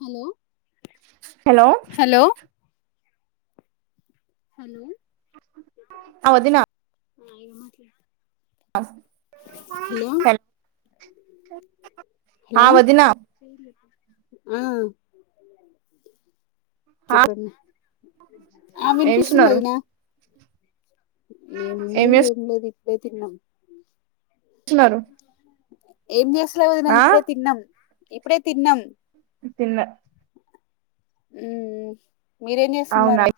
Hello hello hello hello అ వదిన అయాన్ ముత్తి హ చె హలో ఆ ఆ ఆ ఏం వినిపిస్తుంది చేస్తున్నారు వదిన ఏముంది ఏం లేదు ఇప్పుడే తిన్నాం వస్తున్నారు ఏం చేస్త్ ఇంట్లో వదిన ఇప్పుడే తిన్నం ఇప్పుడే తిన్నాం తిన్లా ఉ ఉహ్ మీరేం అవునా చేస్తున్నారు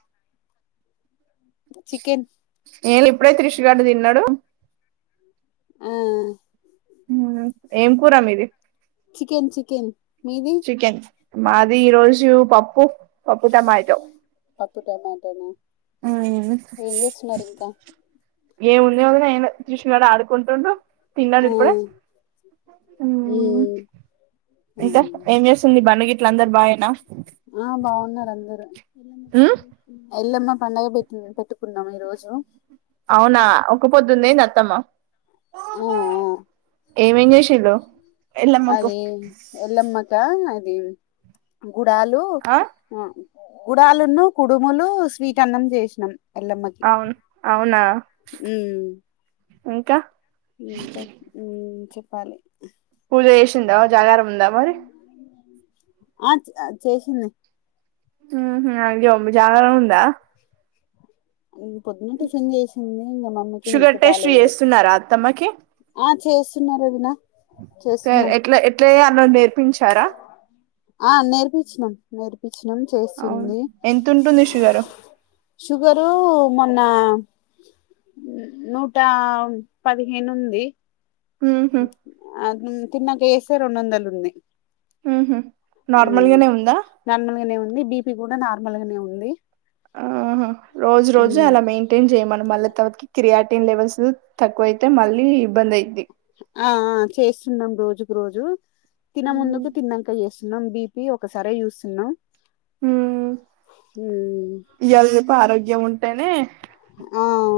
చికెన్ ఏ ఇప్పుడే క్రిష్ గాడు తిన్నాడు ఆ ఏం కూర మీది చికెన్ చికెన్ మీది చికెన్ మాది ఈ రోజు పప్పు పప్పు టమాటో పప్పు టమ్మోటన హుమ్మ్ ఎం లేదు ఎదో క్రిష్ గాడు ఆడుకుంట్ రొండు తిన్నాను ఆ ఇప్పుడే మ్ మ్మ్ ఇంకా ఏం చేస్తుంది బన్నిగిట్ల అందరు బాగేనా ఆ బాగున్నారు అందరు మ్ ఎల్లమ్మ పండగ పెట్టి పెట్టుకున్నాం ఈ రోజు అవునా ఒకపోద్దుందెంది అత్తమ్మా ఆ ఏం ఎమ్ జేశిల్లు అదే ఎల్లమ్మ త అది గుడాలు ఆ గుడలున్ను కుడుములు స్వీట్ అన్నం జేసినాం. ఎల్లమ్మకి అవును అవునా మ్ ఇంకా ఇంకా మ్ చెప్ చెప్పాలి. పూజ చేసిందా జాగారం ఉందా మరి ఆ చ చేసింది. హుహుమ్ అయ్యో మ్ జాగారం ఉందా మ్ పొద్దున్న టిఫిన్ చేసింది. ఇంగా మమ్మీకి షుగర్ హెల్త్ టెస్ట్ బాలేదు కదా చేస్తున్నారా అత్తమ్మకి ఆ చేస్ తిన్నారు వొదినా చేస్తున్నాం ఎట్లా ఎట్లా చేయాలో నేర్పించారా ఆ నేర్పించినం నేర్పించినం అవును చేస్తుంది ఎంత ఉంటుంది షుగరు షుగర్ పు మొన్న నూట పదిహేను ఉంది. ఉహు ఆ [unintelligible] తిన్నాక ఎస్సే రెండు వందలు ఉంది. ఉహుం ఉమ్ నార్మల్గానే ఉందా నార్మల్ గానే ఉంది బీపీ కూడా నార్మల్ గానే ఉంది. ఆహా హా రోజు రోజు ఉమ్ అలా మెయింటైన్ చేయమను మళ్ళీ తర్వాత కి క్రియట్ లెవెల్స్ తక్కువైయితే మల్ లి ఇబ్బంది అయ్యిదిద్ది ఆ ఆ చేస్తున్నాం రోజుకు రోజు తిన ముందుకు తిన్నంక యేస్ న్నాం బిపి ఒకసారే చూస్తున్నాం. మ్ ఉమ్ ఇయ్యాల రేపు ఆరోగ్ య ఉంటేనే ఆ అ